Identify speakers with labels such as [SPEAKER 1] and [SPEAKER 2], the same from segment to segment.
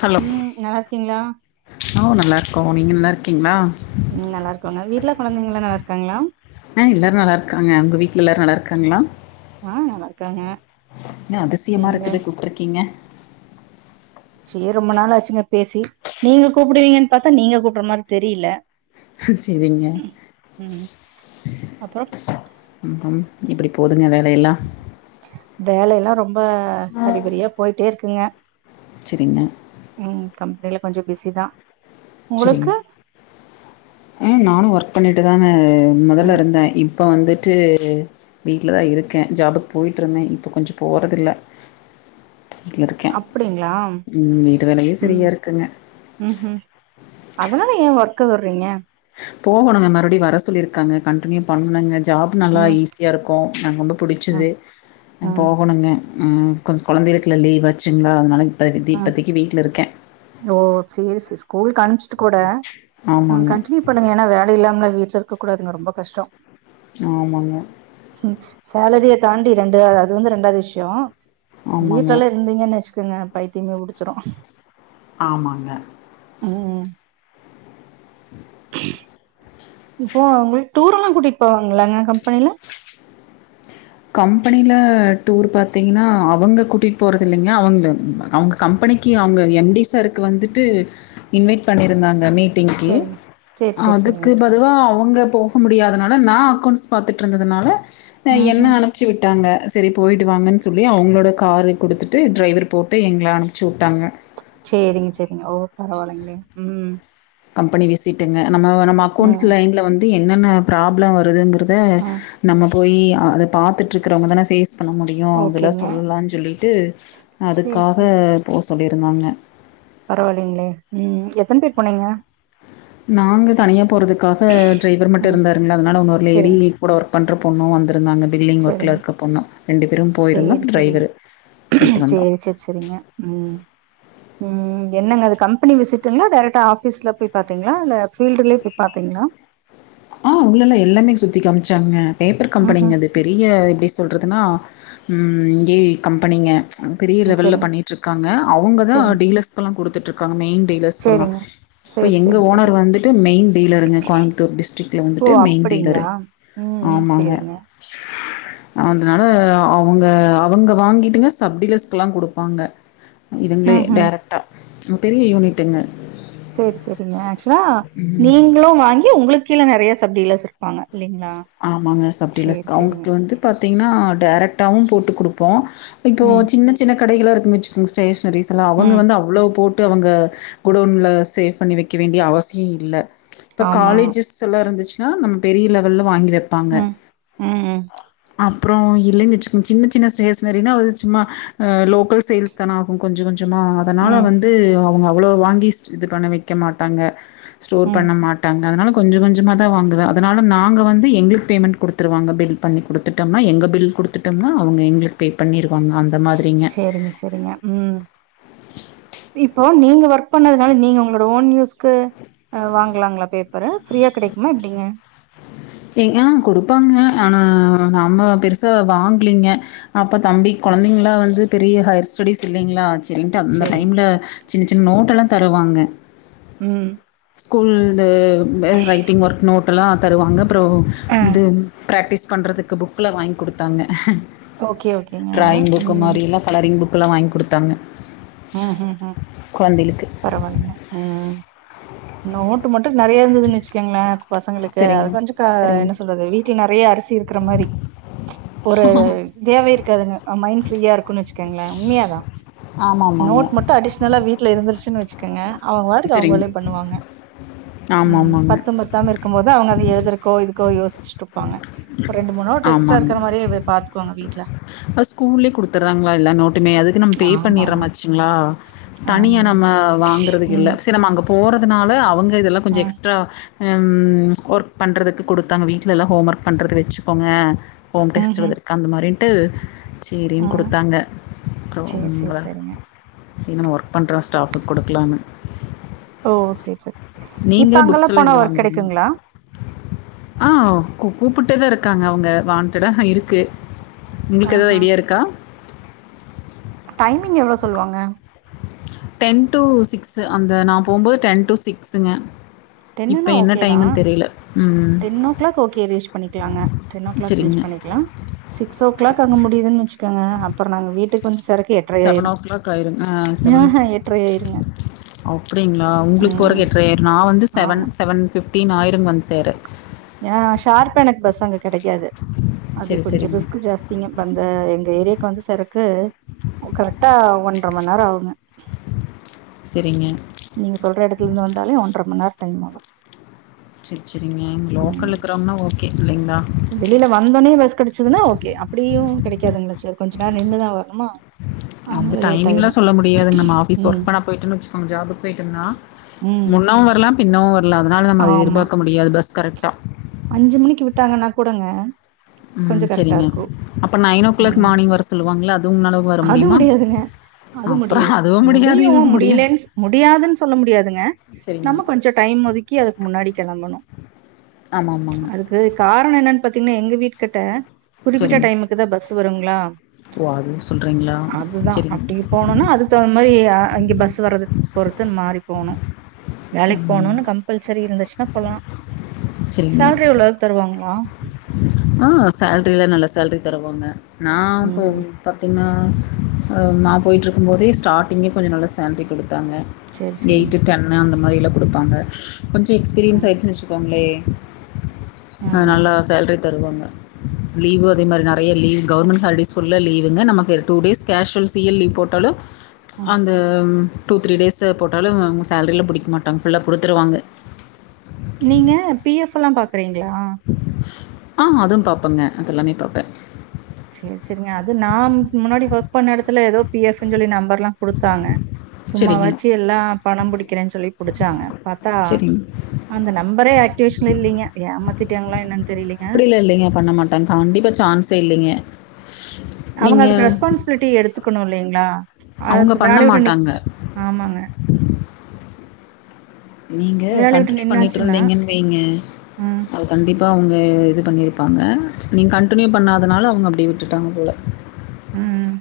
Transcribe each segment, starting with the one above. [SPEAKER 1] Hello
[SPEAKER 2] ம் நல்லா இருக்கீங்களா
[SPEAKER 1] கோ நீங்க நல்லா இருக்கீங்ளா
[SPEAKER 2] ம் நல்லா இருக்கோங்க வீட்ல கெழந்தைங்களா நல்லா இரு இருக்காங்களா
[SPEAKER 1] அ எல்லாரு நல்லா இருக்காங்க உங்க வீட்ல எல்லாரு நல்லா இருக்காங்களா
[SPEAKER 2] ஆ நல்லா இருக்காங்க
[SPEAKER 1] என்ன அதிசயமா
[SPEAKER 2] எங்க
[SPEAKER 1] இருக்கு கூப்ட்டுருக்கீங்க
[SPEAKER 2] சேர் ரொம்ப நாள் ஆச்சுங்க பேசி நீங்க கூப்பிடுவீங்கன் பத்தா நீங்க கூப்ட்ற மாரி தெரில
[SPEAKER 1] செரிங்க
[SPEAKER 2] அப்புறம்
[SPEAKER 1] எப்டி போ கொஞ்சோ வேலயெல்லா
[SPEAKER 2] வேலயெல்லா ரொம்ப ரொம்ப அரிபரியா போயிட்டே இருக்கு நீங்க
[SPEAKER 1] சரிங்க
[SPEAKER 2] உம் கம்பெனில கொஞ்சு பிசி தா உங்குளுக்கு
[SPEAKER 1] உம் நானு ஒர்க் பண்ணிட்டு தாங்க மொதல்ல
[SPEAKER 2] ம்
[SPEAKER 1] இருந்தே இப் இப்போ வந்துட்டு வீட்ல தா இருக்கே ஜாபுக்கு போயிட்டு இருந்தே இப்ப கொஞ்சு போறதில்ல
[SPEAKER 2] அப்படிங்களா
[SPEAKER 1] வீட்டு வேலையே
[SPEAKER 2] உம்
[SPEAKER 1] சரியாக இருக்குங்க
[SPEAKER 2] உம் உம் அதனால ஏ வர்க் கு விடுறீங்க
[SPEAKER 1] போகணுங்க மறுபடியு வர சொல்லி இருக்காங்க கண்டினியூ பண்ணுங்க ஜாப் நல்லா
[SPEAKER 2] ம்
[SPEAKER 1] ஈஸியா இருக்கு எனக்கு ரொம்ப பிடிச்சது
[SPEAKER 2] ம்
[SPEAKER 1] ஆ
[SPEAKER 2] ம்
[SPEAKER 1] போகணுங்க ஆ கொஞ்சு கொழந்தைகளுக்கெல்லா லீவ் ஆச்சுங்களா அதனால இப்போ தி
[SPEAKER 2] ம்
[SPEAKER 1] இப்போதைக்கி வீட்டில இருக்கே
[SPEAKER 2] ஓ சேரி சிஸ் ஸ்கூலுக்கு அனுப்பிச்சிட்டு கூட ஆ
[SPEAKER 1] ஆமாங்க
[SPEAKER 2] கன்டினியூ பண்ணுங்க ஏன்னா வேல இல்லாமல வீட்டுல இரு இருக்க கூடாதுங்க ரொம்போ கஷ்டோ
[SPEAKER 1] ஆமாங்க
[SPEAKER 2] ம் சேலரிய தாண்டி ரெண்டு அது வந்து ரெண்டாவது விஷியோ
[SPEAKER 1] ஆமாங்க
[SPEAKER 2] வீட்டுல எல்லா இருந்தீங்கன்னு வெச்சு இருக்குங்க பைத்தியமே புடிச்சிரு
[SPEAKER 1] ஆமாங்க
[SPEAKER 2] உம்
[SPEAKER 1] [inaudible]
[SPEAKER 2] இப்போ உங்களுக்கு டூர் எல்லா கூட்டிட்டு போவாங்களாங்க கம்பெனியில
[SPEAKER 1] கம்பெனியில டூர் பாத்தீங்கன்னா அவங்க கூட்டிட்டு போறத இல்லைங்க அவங்க அவங்க கம்பெனிக்கு அவங்க எம்டி சாருக்கு வந்துட்டு இன்வைட் பண்ணியிருந்தாங்க மீட் மீட்டிங்கு
[SPEAKER 2] சேரிங்க சேரி சேரி சேரிங்க
[SPEAKER 1] அதுக்கு பதுவா அவங்க போக முடியாதனால நா அக்கௌண்ட்ஸ் பாத்துட்டு ட்ருந்ததுனால
[SPEAKER 2] உம் உம்
[SPEAKER 1] அனுப்பிச்சி விட்டாங்க செரி போயிட்டு வாங்கன்னு சொல்லி அவங்களோட காரு கொடுத்துட்டு டிரைவர் போட்டு எங்கள அனுப்பிச்சி விட்டாங்க
[SPEAKER 2] செரிங்க செரிங்க ஓ பரவாலெங்களோ உம்
[SPEAKER 1] கம்பெனி விசிட்டுங்க நம்ம நம்ம அக்கௌண்ட்ஸ்
[SPEAKER 2] ம்
[SPEAKER 1] லைன்ல வந்து என்னென்ன ப்ராப்ளோ வருதுங்குற த
[SPEAKER 2] ம்
[SPEAKER 1] நம்ம போயி அத பாத்துட்டுருக்கறவங்க தானே ஃபேஸ் பண்ண முடியு அதெல்லா
[SPEAKER 2] ஓகேங்க
[SPEAKER 1] சொல்லலானு சொல்லிட்டு
[SPEAKER 2] சேரி
[SPEAKER 1] அதுக்காக போ சொல்லிருக் பண்வாங்க
[SPEAKER 2] பரவால்லிங்ளே ம் எத்தன பேர் போனீங்க
[SPEAKER 1] நாங்க தனியா போறதுக்காக ட்ரைவர் மட்டு
[SPEAKER 2] ம்
[SPEAKER 1] இருந்தாருங்களா அதனால இன்னொரு லேடி
[SPEAKER 2] சேரிங்க
[SPEAKER 1] கூட ஒர்க் பண்ற பொண்ணு வந்து இருந்தாங்க பில்ங் ஒர்க்ல
[SPEAKER 2] சேரிங்க
[SPEAKER 1] இருக்க பொண்ணு ரெண்டு பேரும் போயிருந்தோ
[SPEAKER 2] சேரி சேரிங்க
[SPEAKER 1] ட்ரைவர் போயிட்டு வந்தோ
[SPEAKER 2] சேரி சேரி சேரிங்க ம் ம் என்னங்க அது கம்பெனி விசிட்டுங்களா டேரெக்டா ஆஃபீஸ்ல போய் பாத்தீங்ளா இல்ல ஃபீல்டுலயே போய் பாத்தீங்களா
[SPEAKER 1] ஆ உள்ளெல்லா எல்லாமே சுத்தி காமிச்சாங்க பேப்பர்
[SPEAKER 2] ம்ஹூம்
[SPEAKER 1] கம்பனிங்க அது பெரிய எப்டி சொல்றதுனா ம் இங்கே கம்பனிங்க பெரிய
[SPEAKER 2] ம்
[SPEAKER 1] லெவல்ல
[SPEAKER 2] சரிங்க
[SPEAKER 1] பண்ணிட்டு இருக்காங்க அவுங்கதா
[SPEAKER 2] சரிங்க
[SPEAKER 1] டீலஸ்ர்க்லா குடுத் த்துட்டுருக்காங்க மெயீன் டீலர்ஸ்க்ல்லா
[SPEAKER 2] சரிங்க
[SPEAKER 1] இப்ப
[SPEAKER 2] சரி
[SPEAKER 1] எங்க
[SPEAKER 2] சரி சரி
[SPEAKER 1] ஓனர் வந்துட்டு மெயின் டீலருங்க கோயம்புத்தூர் டிஸ்டிக்
[SPEAKER 2] ஓ அப்பிடிங்ளா ம் ம் சேரிங்க
[SPEAKER 1] அதனால அவுங்க அவங்க வாங்கிட்டுங்க சப்டீலர்ஸ்க்லா குடுப்பாங்க இவங்களே
[SPEAKER 2] ம்ஹூம்
[SPEAKER 1] டேரைக்டா பெரிய யூனிட்டுங்க
[SPEAKER 2] சேரி செரிங்க ஆக்ஸ் ரா நீங்ளு வாங்கி ஏ உங்ளுக் கீழ நறைய சப்டீலர்ஸ் இருப்பாங்க இல்லைங்களா
[SPEAKER 1] ஆமாங்க சப்டீலர்ஸ்
[SPEAKER 2] சரி
[SPEAKER 1] அவுங்ளுக்
[SPEAKER 2] சரிங்க
[SPEAKER 1] வந்து பாத்தீங்னா டேரக்ட் டாவு போட்டுக் குடுப்போ இப்போ
[SPEAKER 2] ம்
[SPEAKER 1] சின்ன சின்ன கடைகளா வச்சிங் ஸ்டேஸ் னரீஸ்லா அவுங்க
[SPEAKER 2] ம்
[SPEAKER 1] வந்து அவ்ளோ போட் ட்டு அவங்க குடோன்ல சேஃப் பண்ணி வெக்க வேண்டிய அவசிய இல்ல இப்ப
[SPEAKER 2] ஆமா
[SPEAKER 1] காலேஜெஸ் எல்லா இருந்துச்சினா நம் பெரிய லெவல்ல வாங்கி வெப்
[SPEAKER 2] ம் ம் ம்
[SPEAKER 1] அப்றோ இல்லேன்னு வெச்சிக்ங் சின்ன சின்ன ஸ்டேஸ்னரினா அது சும்மா ஆ லோக்கல் சேல்ஸ் தான ஆகு கொஞ்சோ கொஞ் சமா அதனால
[SPEAKER 2] ம்
[SPEAKER 1] வந்து அவுங்க அவ்ளோ வாங்கி ஸ்ட் இது பண்ண வெக்க மாட்டாங்க ஸ்டோர்
[SPEAKER 2] ம்
[SPEAKER 1] பண்ண மாட்டாங்க அதனால கொஞ்சோ கொஞ்சமாதா வாங்குவ அதனால நாங்க வந்து து எங்குளுக் பேமெண்ட் குடுத்துருவாங்க பில் பண்ணி குடுத்துட்டம்னா எங்க பில் குடுத்துட்டம்னா அவுங்க எங்குளுக் பே பண்ணீரு பண்ணா அந்த மாதிரிங்கெ
[SPEAKER 2] சரிங்க சரிங்க ம் இப்போ நீங்க ஒர்க் பண்ணதுனாலெ நீங்க உங்களோட ஓன் யூஸ் கு வாங்கலாங்களா பேப்பரூ ஃப்ரீயா கெடைக்குமா எப்டீங்க
[SPEAKER 1] ஏ ஆ குடுப்பாங்கெ ஆனா நம்மோ பெருசா வாங்கிலீங்கெ அப்ப தம்பி கொழந்தெங்ளா வந்து பெரீயெ ஹைர் ஸ்டடீஸ் இல்லிங்களா செரீன்டு அந்த
[SPEAKER 2] சரிங்க
[SPEAKER 1] டைம்ல சின்ன சின்ன நோட்டலா தருவாங்க
[SPEAKER 2] உம்
[SPEAKER 1] ஸ்கூல் இது இந்த ரைட்டிங் ஒர்க் நோட்டெல்லா தருவாங்க அப்புறோ
[SPEAKER 2] ஆ
[SPEAKER 1] இது பிராக்டிஸ் பண்ணறதுக்கு புக்குல வாங்கி குடுத்தாங்க
[SPEAKER 2] ஓகே ஓகேங்க
[SPEAKER 1] டிராயிங் புக்கு மாரி எல்லா கலரிங் புக் புக்கல்லா வாங்கி குடுத்தாங்க
[SPEAKER 2] உம் உம் உம் பரவாலைங்க உம் நோட்டு மட் டு நறையா இருந்ததுன்னு வெச்சுக்கங்களே பசங்களுக்கு அத
[SPEAKER 1] சரிங்க
[SPEAKER 2] கொஞ்சு க
[SPEAKER 1] சரிங்க
[SPEAKER 2] என்ன சொல்றது வீட்டுல நெறையா அரிசி இருக்கு இருக்குரமாரி ஒரு தேவ இருகாதுங்க மைண்ட் ஃப்ரீயா இருக்குன்னு வெச்சுக்கங்களே உண்மையாதா
[SPEAKER 1] ஆமாம் ஆமாங்க
[SPEAKER 2] நோட் மட்டு அடிஷ்னலா வீட் வீட்ல இருந்துருச்சுன்னு வெச்சுக்கங்க அவங்க வாட்டுக்கு அவங்க
[SPEAKER 1] சரிங்க
[SPEAKER 2] வேலைய பண்ணுவாங்க
[SPEAKER 1] ஆமாம்
[SPEAKER 2] உம்
[SPEAKER 1] ஆமாங்க
[SPEAKER 2] பத்து பத்தாம இருக்கு போது அவங்க அத எழுதுருக்கோ இது கோ யோசிச்ட்டு இருப்பாங்க ஒரு ரெண்டு மூணு நோட்டு எக்ஸ்ட்ரா இருக்கற மாரியே வே பாத்துக்கோங்க வீ வீட்டுல
[SPEAKER 1] ஆ ஸ்கூல்லேயே குடுத்துடுறாங்களா எல்லா நோட்டுமே அதுக்கு நம்ம பே
[SPEAKER 2] ஆமா ஆமா
[SPEAKER 1] பண்ணிறாமாச்சு ங்களா
[SPEAKER 2] ஆமா
[SPEAKER 1] தனியாக நம்ம வாங்கறதுக்கு இல்ல
[SPEAKER 2] ம்
[SPEAKER 1] செரி நம்ம அங்கே போறதுனால அவங்க இதெல்லா கொஞ்சு
[SPEAKER 2] ம்
[SPEAKER 1] எக்ஸ்ட்ரா ம் ஒர்க் பண்ணுறதுக்கு கொடுத்தாங்க வீட்டுலல்லா ஹோம் ஒர்க் பண்ணுறதுக்கு வெச்சுக்கோங்க ஹோம்
[SPEAKER 2] ம்
[SPEAKER 1] டெஸ்ட்
[SPEAKER 2] ம்
[SPEAKER 1] எழுதருக்கு அந்த மாரினு ட்டு சேரினு
[SPEAKER 2] ம்
[SPEAKER 1] குடுத்தாங்க அப்ரோ
[SPEAKER 2] சேரி சேரி
[SPEAKER 1] ரொம்ப
[SPEAKER 2] சேரிங்க
[SPEAKER 1] சரி நம்ப ஒர்க் பண்றோ ஸ்டாஃபுக்கு குடுக்கலானு
[SPEAKER 2] ஓ செரி சரி இப்ப
[SPEAKER 1] புக்ஸ்
[SPEAKER 2] அங்கெல்லா போனா ஒர்க் கெடைக்குங்களா
[SPEAKER 1] ஆஹ் கூ கூப்பிட்டேதா இருக்காங்க அவங்க வான்டெடா இருக்கு ஒங்ளுக்கு எதாது
[SPEAKER 2] ஆஹா
[SPEAKER 1] ஐடியா இருக்கா
[SPEAKER 2] டைமிங் எவ்ளோ சொல்லுவாங்க
[SPEAKER 1] டென் டு சிக்ஸ் அந்த நா போம்போது டென் டு சிக்ஸ்ங்க இப்ப
[SPEAKER 2] டென்னுனா
[SPEAKER 1] என்ன
[SPEAKER 2] ஓகே தா
[SPEAKER 1] டைம்னு தெரி
[SPEAKER 2] ten o'clock okay reach பண்ணிக்கலாங்க டென் ஓ கிளாக் ரீச்
[SPEAKER 1] சரிங்க.
[SPEAKER 2] பண்ணிக்கலா சிக்ஸ் ஓ கிளாக் கங்க முடியதுன்னு வச்சுக்கோங்க அப்றோ நாங்க வீட்டுக்கு வந்து சேரக்கு எட்ரை ஆயிரு
[SPEAKER 1] செவனோ ஓ கிளாக் ஆயிருங்க செவன்
[SPEAKER 2] ஆஹா எட்ரை ஆயிருங்க
[SPEAKER 1] அப்டிங்ளா ஒங்ளுக்கு போறதுக்கு
[SPEAKER 2] ம்
[SPEAKER 1] எட்ரையாயிரு நா வந்து செவன்
[SPEAKER 2] ஆமா
[SPEAKER 1] செவன் டின் ஆயிரு வந்து சேர
[SPEAKER 2] ஏ ஷார்ப எனக்கு பஸ் அங்க கெடைக்காது அது
[SPEAKER 1] சரி,
[SPEAKER 2] கொஞ்சோ
[SPEAKER 1] சரிங்க.
[SPEAKER 2] ரிஸ்க்கு ஜாஸ்திங்க வந்த ஏரியாக்கு வந்து சேரக்கு கரெட்டா ஒன்றர மண் நேரோ ஆகுங்க
[SPEAKER 1] செரிங்க
[SPEAKER 2] டைமாகு
[SPEAKER 1] செரி செரிங்க லோக்கல்ல இருக்குறவங்னா ஓகே இல்லைங்களா?
[SPEAKER 2] வெளில வந்தோனே பஸ் கெடச்சதுன்னா ஓகே அப்டியு கெடைக்காதுங் கொஞ்சோ நேரோ நின்னுதா வரனுமா
[SPEAKER 1] அந்த டைமிங்லா சொல்ல முடியாதுங்க நம்ப ஆபீஸ் ஒர்க்
[SPEAKER 2] ம்
[SPEAKER 1] பண்ண பொயிட்டோன்னு வச்சுக்கோங்க ஜாபுக்கு பொயிட்டோம்ன்னா
[SPEAKER 2] ம்
[SPEAKER 1] [unintelligible] இன்னோ ஒர்க் அதனால நம்ப அத
[SPEAKER 2] ஆமா
[SPEAKER 1] எதிர்பாக்க முடியாது பஸ் கரெ ட்டா
[SPEAKER 2] அஞ்சு மணிக்கு விட்டாங்கனா கூடங்க
[SPEAKER 1] ம்.
[SPEAKER 2] கொஞ்சோ கரெக்டா
[SPEAKER 1] சரிங்க.
[SPEAKER 2] இருக்கு
[SPEAKER 1] அப்ப
[SPEAKER 2] ம்
[SPEAKER 1] மார்னிங் வர சொல்லுவாங்கல்ல. அது உங்களால வர
[SPEAKER 2] அது
[SPEAKER 1] முடியுமா?
[SPEAKER 2] முடியாதுங்க அது
[SPEAKER 1] அப்புறம்
[SPEAKER 2] முடியாது
[SPEAKER 1] அதுவும் முடியாது,
[SPEAKER 2] முடியு
[SPEAKER 1] இதுவும் முடியாது.
[SPEAKER 2] முடியலேன்னு முடியாதுன்னு சொல்ல முடியாதுங்க
[SPEAKER 1] சரிங்க.
[SPEAKER 2] நம்ப கொஞ்சோ டைம் ஒதுக்கி அதுக்கு முன்னாடி கெளம்பனு
[SPEAKER 1] ஆமா, ஆமாங்க.
[SPEAKER 2] அதுக்கு காரணோ என்னன்னு பாத் திங்னா எங்க வீட்டு கிட்ட குறிப்பிட்ட
[SPEAKER 1] சரிங்க.
[SPEAKER 2] டைமுக்கு தா பஸ் வருங்களா
[SPEAKER 1] ஓ! அதுவும் சொல்றீங்களா?
[SPEAKER 2] அதுதா
[SPEAKER 1] சரிங்க,
[SPEAKER 2] அப்டி போனும்னா அதுக்கு தகுந்த மாரி அங்க பஸ் வரதுக்கு பொருத்து மாறி போனு வேலைக்கு போனுன்னு கம்பல்சரி இருந்துச்சுன்னா போலா
[SPEAKER 1] சரிங்க.
[SPEAKER 2] சேல்ரி எவ்ளவு தருவாங்ளா
[SPEAKER 1] ஆ சேல்ரிலா நல்ல சேல்ரி தருவாங்க நா அப்போ
[SPEAKER 2] ம்
[SPEAKER 1] பாத்தீங்ன்னா நா பொய்ட்ருக்கும் போதே ஸ்டார்டிங்கே கொஞ்சோ நல்ல சேல்ரி குடு தாங்க
[SPEAKER 2] சேரி சேரிங்க
[SPEAKER 1] எய்ட்டு டென்னு அந்த அந்த மாரியிலா குடுப்பாங்க கொஞ்ச எக்ஸ்பீரியன்ஸ்
[SPEAKER 2] ம்
[SPEAKER 1] ஆயிருச்சினு வச்சிக்கோங்களே [unintelligible] ஆ
[SPEAKER 2] ம்ஹூ
[SPEAKER 1] நல்ல சேல ரி தருவாங்க லீவு அதே மாரி நெறைய லீவ் கவர்மெண்ட் ஹாலிடேஸ் ஃபுல்லா லீவுங்க நமக்கு two days casual C L leave போட்டாலு
[SPEAKER 2] ஆமா
[SPEAKER 1] அந்த டூ த்ரீ டேஸ்ஸு போட்டாலு அவுங்க சோலரியில புடிக்க மாட்டாங்க ஃபுல்லா குடுத்துருவாங்க
[SPEAKER 2] நீங்க பி ஃஎப்பெல்லா பா சரீங்களா
[SPEAKER 1] அ அதுவு பாப்பேங்க அதெல்லாமே பாப்பே
[SPEAKER 2] செரி செரிங்க அது நா முன்னாடி ஒர்க் பண்ண எடத்துல ஏதோ பி எஃப்ன்னு சொல்லி நம்பர்லா குடுத்தாங்க
[SPEAKER 1] சரிங்க
[SPEAKER 2] சும்மாவாச்சு எல்லா பணோ பிடிக்கிறேன்னு சொல்லி புடிச்சா [unintelligible] பாத்தா
[SPEAKER 1] சரிங்க
[SPEAKER 2] அந்த நம்பரே ஆக்டிவேஷன்ல இல்லைங்க ஏமா திட்டாயாங்களா என்னங்
[SPEAKER 1] அப்பிடில்லா இல்லைங்க பண்ண மாட்டாங்க கண்டிப்பா சான்ஸே இல்லைங்க
[SPEAKER 2] அவங்க அதுக்கு
[SPEAKER 1] நீங்கள்
[SPEAKER 2] ரெஸ்பான்சிபிலிட்டி எடுத்து இருக்கணு இல்லைங்களா ஆ
[SPEAKER 1] அவங்க
[SPEAKER 2] அப்
[SPEAKER 1] பண்ண
[SPEAKER 2] வேலய உட்டு
[SPEAKER 1] மாட்டாங்க
[SPEAKER 2] நிக் ஆமாங்க
[SPEAKER 1] நீங்க
[SPEAKER 2] வேலைய விட்டு
[SPEAKER 1] கண்டின்யூ பண்ணிட்டு
[SPEAKER 2] நின்னாச்சுன்னா
[SPEAKER 1] இருந்திங்கன் வெய்ங்க
[SPEAKER 2] ம்,
[SPEAKER 1] அது கண்டிப் ப்ப அவுங்க இது பண்ணிருப்பாங்க நீங்க கன்டினியூ பண்ணாதனால அவுங்க அப்டியே விட்டுட்டாங்க போல
[SPEAKER 2] ம்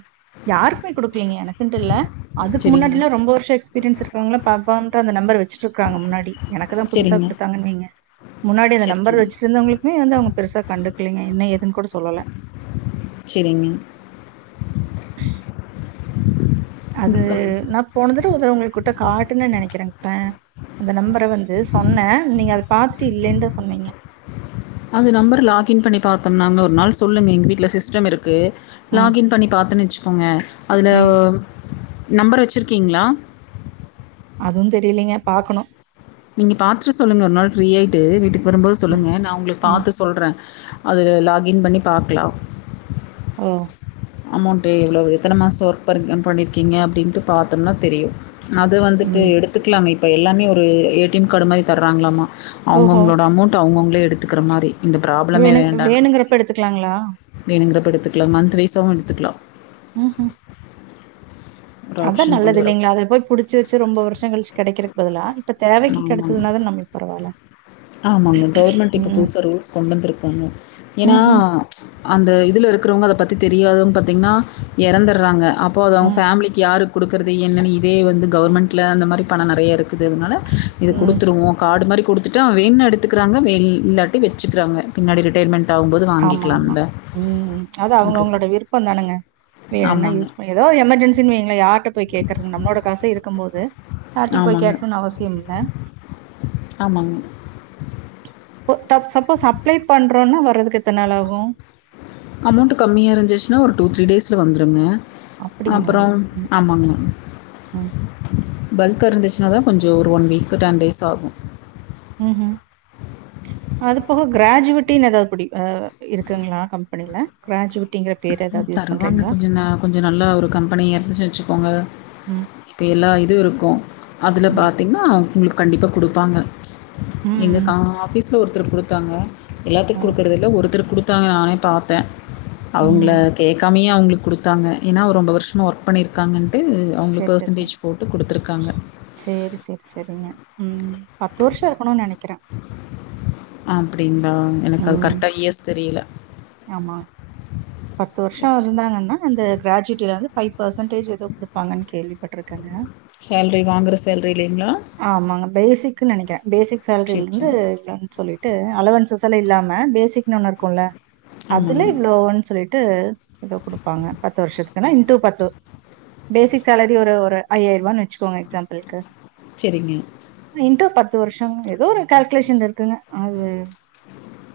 [SPEAKER 2] யாருக்குமே குடுக்கலங்க எனக்குன்ட்டு இல்ல அதுக்கு
[SPEAKER 1] சரிங்க.
[SPEAKER 2] முன்னாடியெல்லா ரொம்ப வருஷோ எக்ஸ்பீரியன்ஸ் இருக்கவங்களா பாப்பாங் ட்ட அந்த நம்பர் வெச் வெச்சுட்ருக்காங்க முன்னாடி எனக்குதா புதுசா
[SPEAKER 1] சரிங்க.
[SPEAKER 2] குடுத்தாங்கன் வெய்ங்க முன்னாடி அந்த
[SPEAKER 1] சரி,
[SPEAKER 2] நம்பர்
[SPEAKER 1] சரி.
[SPEAKER 2] வெச்சுட்ருந்தவங்களுக்மே வந்து அவங்க பெருசா கண்டுக்கலிங்க என்ன ஏதுனு கூட சொல்லல
[SPEAKER 1] சரிங்க.
[SPEAKER 2] அது
[SPEAKER 1] ம்.
[SPEAKER 2] நா போனது ட்டு இது உங்ககுட்ட காட்னே நெனைக்கிறேங் ப்ப அந்த நம்பர் ட்ட வந்து சொன்னே நீங்க அத பாத்துட்டு இல்லேன்னு தா சொன்னீங்க
[SPEAKER 1] அந்த நம்பர் லாக்கின் பண்ணி பாத்தோம் நாங்க ஒரு நாள் சொல்லுங்க எங்க வீட்ல சிஸ்டம் இருக்கு
[SPEAKER 2] ம்,
[SPEAKER 1] லாகின் பண்ணி பாத்தன் வெச்சுக்கங்க அதுல
[SPEAKER 2] ம்.
[SPEAKER 1] நம்பர் வச்சுருக்கிங்ளா
[SPEAKER 2] அதுவு தெரிலைங்க பாக்கணு
[SPEAKER 1] நீங்க பாத்துட்டு சொல்லுங்க ஒரு நாள் ஃப்ரி ஆயிட்டு வீட்டுக்கு வரும்போது
[SPEAKER 2] ம்,
[SPEAKER 1] சொல்லுங்க நா உங்களுக்கு
[SPEAKER 2] ம்.
[SPEAKER 1] பாத்து சொல்றே அதில் லாகின் பண்ணி பாக்லா
[SPEAKER 2] ஒ
[SPEAKER 1] அமௌண்ட் எவ்ளவு எத்தன மாச ஒர்க் பண்ணி பண்ணிருக்கிங்க அப்படின்ட்டு பாத்தம்னா தெரியு அது வந்துட்டு
[SPEAKER 2] ம்.
[SPEAKER 1] எடுத்துக்கலாமே இப்போ எல்லாமே ஒரு ஏ டி எம் கார்டு மாதிரி தராங்களாமா அவுங்கவுங்களோட அமௌண்ட்டு அவுங்கவுங்க ளே எடுத்துக்கிற மாரி
[SPEAKER 2] வேணுங் வேணுங்கறப்ப எடுத்துக்கலாங்களா
[SPEAKER 1] எடுத்துக்கலா மந்த் வைஸ்ஸாவு எடு த்துக்லா ஒரு
[SPEAKER 2] அதா
[SPEAKER 1] ஆப்ஷன் கொண்டு
[SPEAKER 2] நல்லது
[SPEAKER 1] வர
[SPEAKER 2] இல்லீங்களா அத போய் புடிச்சு வச்சி ரொம்ப வருஷ கழிச்சி கெடக்கிறக்கு பதிலா இப்ப தேவைக்கு
[SPEAKER 1] ஆமாங்க
[SPEAKER 2] கெடைச்சிதுன்னாதா நம்ளுக்கு பரவால்ல
[SPEAKER 1] ஆமாங்க கவர்மெண்ட் இப்ப
[SPEAKER 2] ம்.
[SPEAKER 1] புதுசா ரூல்ஸ் கொண்டு வந்துருக்காங்க ஏன்னா
[SPEAKER 2] ம்ஹ்ம்.
[SPEAKER 1] அந்த இதுல இருக்கிறவங்க அத பத்தி தெரியாதவங்க பாத்திங்ன்னா எறந்துட்றாங்க அப்போ அது அவுங்க
[SPEAKER 2] ம்,
[SPEAKER 1] ஃபேமிலிக்கு யாருக் குடுக்கறது என்னென்னு இதே வந்து கவர்மெண்ட்ல அந்த மாரி பண நெறைய இருக் க்குது அதனால இது
[SPEAKER 2] ம்.
[SPEAKER 1] குடுத்துருவோ கார்டு மாரி ட்டா வேணுன்னா எடுத்துக்கிறாங்க வே இல்லாட்டி வெச்சிக்றாங்க பின்னாடி ரிட்டயர்மென்
[SPEAKER 2] ஆமா ஆமா ம் அது
[SPEAKER 1] அப்படி.
[SPEAKER 2] அவுங்கவுங்களோட விருப்பம் தானங்க வேணுன்னா
[SPEAKER 1] ஆமாங்க.
[SPEAKER 2] யூஸ் பண்ணி ஏதோ எமர்ஜென்சின்னு வைங்கள யார்ட்ட போய் கேக்கறது நம்ளோட காசே இருக்கும் போது யார்ட்டையு போய்
[SPEAKER 1] ஆமாங்க.
[SPEAKER 2] கேக்கணுன்னு அவசியமில்ல
[SPEAKER 1] ஆமாங்க.
[SPEAKER 2] இப்போ தப் சப்போஸ் அப்ளே பண்றோன்னா வரதுக்கு
[SPEAKER 1] அமோண்ட்டு கம்மியா இருந்துச்சினா ஒரு டூ த்ரீ டேஸ்ல வந்துருங்க
[SPEAKER 2] அப்டிங்களா
[SPEAKER 1] அப்பறம்
[SPEAKER 2] ம்
[SPEAKER 1] ஆமாங்க
[SPEAKER 2] ம்
[SPEAKER 1] பல்க்கா இருந்துச்சினாதா கொஞ்சோ ஒரு ஒன் வீக்கு டென் டேஸ் ஆகு
[SPEAKER 2] ம்ஹும் அது போக கிராஜுவட்டின்னு எதாவது புடிப் ஆ இருக்குங்களா கம்பெனில கிராஜுவ
[SPEAKER 1] தருவாங்க கொஞ்ச ந கொஞ்ச நல்லா ஒரு கம்பெனியா இருந்துச்சுன்னு வச்சுக்கோங்க
[SPEAKER 2] ம்
[SPEAKER 1] இப்போ எல்லா இதுவு இருக்கு அதுல
[SPEAKER 2] ம்
[SPEAKER 1] பாத்தீங்னா உங்ளுக் கண்டிப்பா குடுப்பாங்க எங்க
[SPEAKER 2] ம்
[SPEAKER 1] கா ஆஃபீஸ்ல ஒரு த்தருக் குடுத்தாங்க எல்லாத்துக்கு
[SPEAKER 2] ம்
[SPEAKER 1] குடுக்கறதில்ல ஒருத்தருக் குடுத் குடுத்தாங்க நானே பாத்த அவுங்கள
[SPEAKER 2] ம்
[SPEAKER 1] கேக்காமையே அவுங்களுக் குடுத்தாங்க ஏன்னா ஒரு ரொம்ப வருஷமாக ஒர்க் பண்ணிருக்காங்கன்னு
[SPEAKER 2] சேர் சேர் சேர் ஸ் சேரி சேரி செரிங்க ம் பத்து வருஷ இருக்கணுன்னு நெனைக்கிற
[SPEAKER 1] அப்டின்னு ஆ எனக்கு அது கரெக்டாக இயர்ஸ் தெரியல
[SPEAKER 2] ஆமான் பத்து வருஷம் இருந்தாங்கன்னா அந்த கிராஜுவேட்டிலிருந்து ஃபைவ் பர்சன்டேஜ் ஏதோ குடுப்பாங்கன்னு கேள்விப்பட்டிருக்ங்க
[SPEAKER 1] சேலரி வாங்குற சேலரி இல்லைங்களா
[SPEAKER 2] ஆமாங்க பேசிக்னுு நினைக்கே பேசிக்
[SPEAKER 1] சரி
[SPEAKER 2] சேலரில இருந்து
[SPEAKER 1] சரி
[SPEAKER 2] இவ்லோன்னு சொல்லி ட்டு அளவன்சுசல இல்லாம பேசிக்னு ஒண்ணு இருக்குல அதுல
[SPEAKER 1] ஆமாங்க.
[SPEAKER 2] இவ்வளோன்னு சொல்லிட் டு ஏதோ குடுப்பாங்க பத்து வருஷ் த்துக்குன இன்டு பத்து பேசிக் சாலரி ஒரு ஒரு ஐயாயிரம் ரூவாய்ன்னு வச்சுக்கோங்க எக்ஸாம்பில்க்கு
[SPEAKER 1] சரிங்க
[SPEAKER 2] இன்ட்டு பத்து வருஷம் ஏதோ ஒரு கால்குலேஷன் இருக்குங்க அது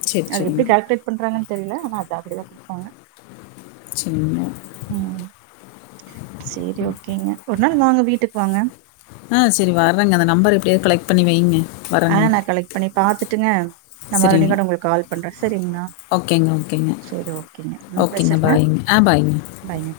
[SPEAKER 1] சரி,
[SPEAKER 2] அது எப்படி
[SPEAKER 1] சரிங்க.
[SPEAKER 2] கால்குலேட் பண்றாங்க தெரியல ஆனா அத அப்படிதான் குடுப்பாங்க
[SPEAKER 1] சின்ன
[SPEAKER 2] சேரி ஓகேங்க நாள் வாங்க வீட்டுக்கு வாங்க
[SPEAKER 1] ஆ சரி வர்றங்க அந்த நம்பர் எப்டியாவது கலெக்ட் பண்ணி வைங்க.
[SPEAKER 2] ஆ
[SPEAKER 1] வர்றேங்க.
[SPEAKER 2] நான் கலெக்ட் பண்ணி பாத்துட்டுங்க நான் மறுபடியும்
[SPEAKER 1] சரிங்க.
[SPEAKER 2] கூட உங்களுக்கு கால் பண்றன் சரிங்களா
[SPEAKER 1] ஓகேங்க, ஓகேங்க.
[SPEAKER 2] சரி ஓகேங்க ம்
[SPEAKER 1] ஓகேங்க.
[SPEAKER 2] வச்சருங்க
[SPEAKER 1] பாய்ங்க. ஆ பாய்ங்க.
[SPEAKER 2] பாய்ங்க